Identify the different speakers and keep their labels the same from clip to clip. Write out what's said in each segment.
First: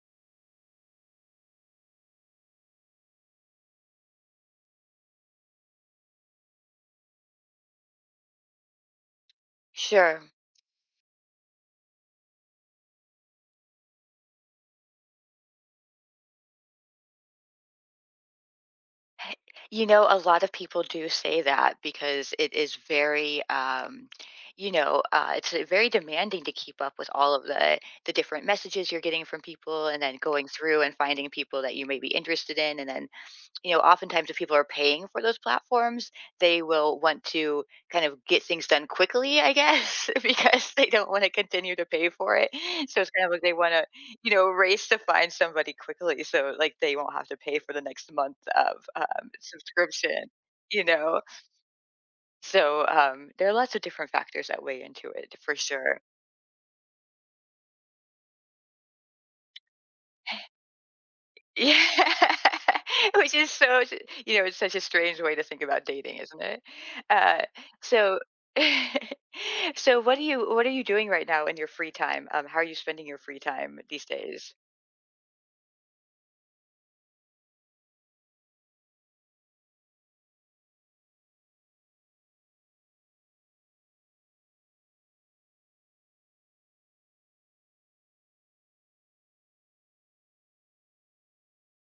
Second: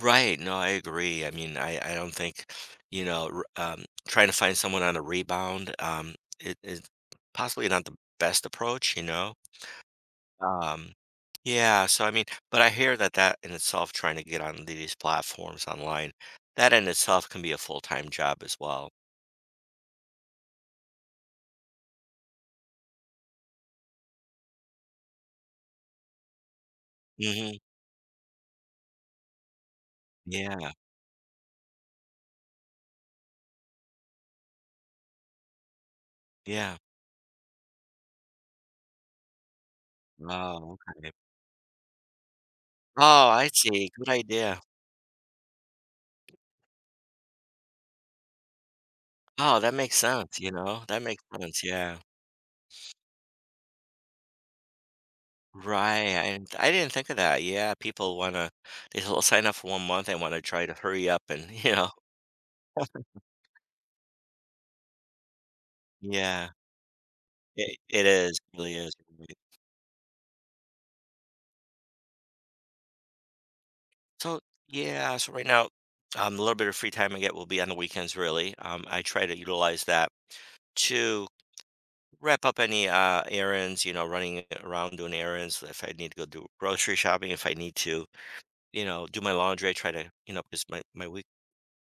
Speaker 1: Right, no, I agree, I mean, I I don't think, you know, r um, tryna find someone on a rebound, um, it is possibly not the best approach, you know,
Speaker 2: Sure.
Speaker 1: um, yeah, so, I mean but I hear that that in itself tryna get on these platforms online, that in itself can be a full-time job as well.
Speaker 2: Heh, you know, a lot of people do say that, because it is very, um, you know, uh, it's very demanding to keep up with all of
Speaker 1: Mhm.
Speaker 2: the the different messages you're getting from people and then going
Speaker 1: Yeah.
Speaker 2: through and finding people that you may be interested in. And then, you know, oftentimes if people are paying for those platforms, they
Speaker 1: Yeah.
Speaker 2: will want to kind of get things done quickly, I guess, because
Speaker 1: Oh,
Speaker 2: they
Speaker 1: okay.
Speaker 2: don't wanna continue to pay for it, so,
Speaker 1: Oh,
Speaker 2: it's kinda like
Speaker 1: I
Speaker 2: they wanna,
Speaker 1: see, good
Speaker 2: you know,
Speaker 1: idea.
Speaker 2: race to find somebody quickly, so, like, they won't have to pay for the next month of, um,
Speaker 1: Oh, that makes
Speaker 2: subscription,
Speaker 1: sense, you know,
Speaker 2: you
Speaker 1: that
Speaker 2: know.
Speaker 1: makes sense, yeah.
Speaker 2: So, um, there are lots of different factors that weigh into it for
Speaker 1: Right,
Speaker 2: sure.
Speaker 1: I and I didn't think of that, yeah, people wanna they'll s sign up for one month, they wanna try to hurry up and you
Speaker 2: Yeah.
Speaker 1: know?
Speaker 2: Which is so y you know, it's such a strange way to think about dating, isn't
Speaker 1: Yeah.
Speaker 2: it, uh,
Speaker 1: I i it
Speaker 2: so
Speaker 1: is, it really is. [unintelligible]
Speaker 2: so, what are you what are you doing right now in your free time? Um, how are you spending your free time these
Speaker 1: So,
Speaker 2: days?
Speaker 1: yeah. So right now, um, a little bit of free time I get will be on the weekends, really, um, I try to utilize that to wrap up any, uh, errands, you know, running a around doing errands, if I need to go do grocery shopping, if I need to, you know, do my laundry, I try to, you know, 'cause my my week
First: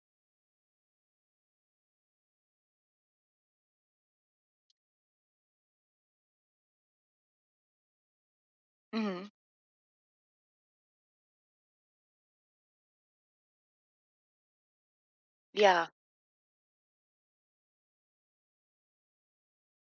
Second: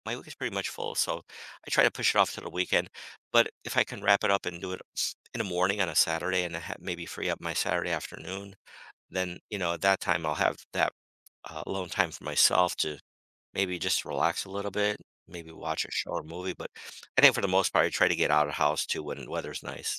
Speaker 1: my week is pretty much full, so I try to push it off to the weekend, but if I can wrap it up and do it s in the morning on a Saturday and I ha maybe free up my Saturday afternoon,
Speaker 2: Mhm.
Speaker 1: then, you know, at that time, I'll have that alone time for myself to maybe just relax a little bit, maybe watch
Speaker 2: Yeah.
Speaker 1: a show or movie. But I think for the most part, I try to get outta house too when weather's nice.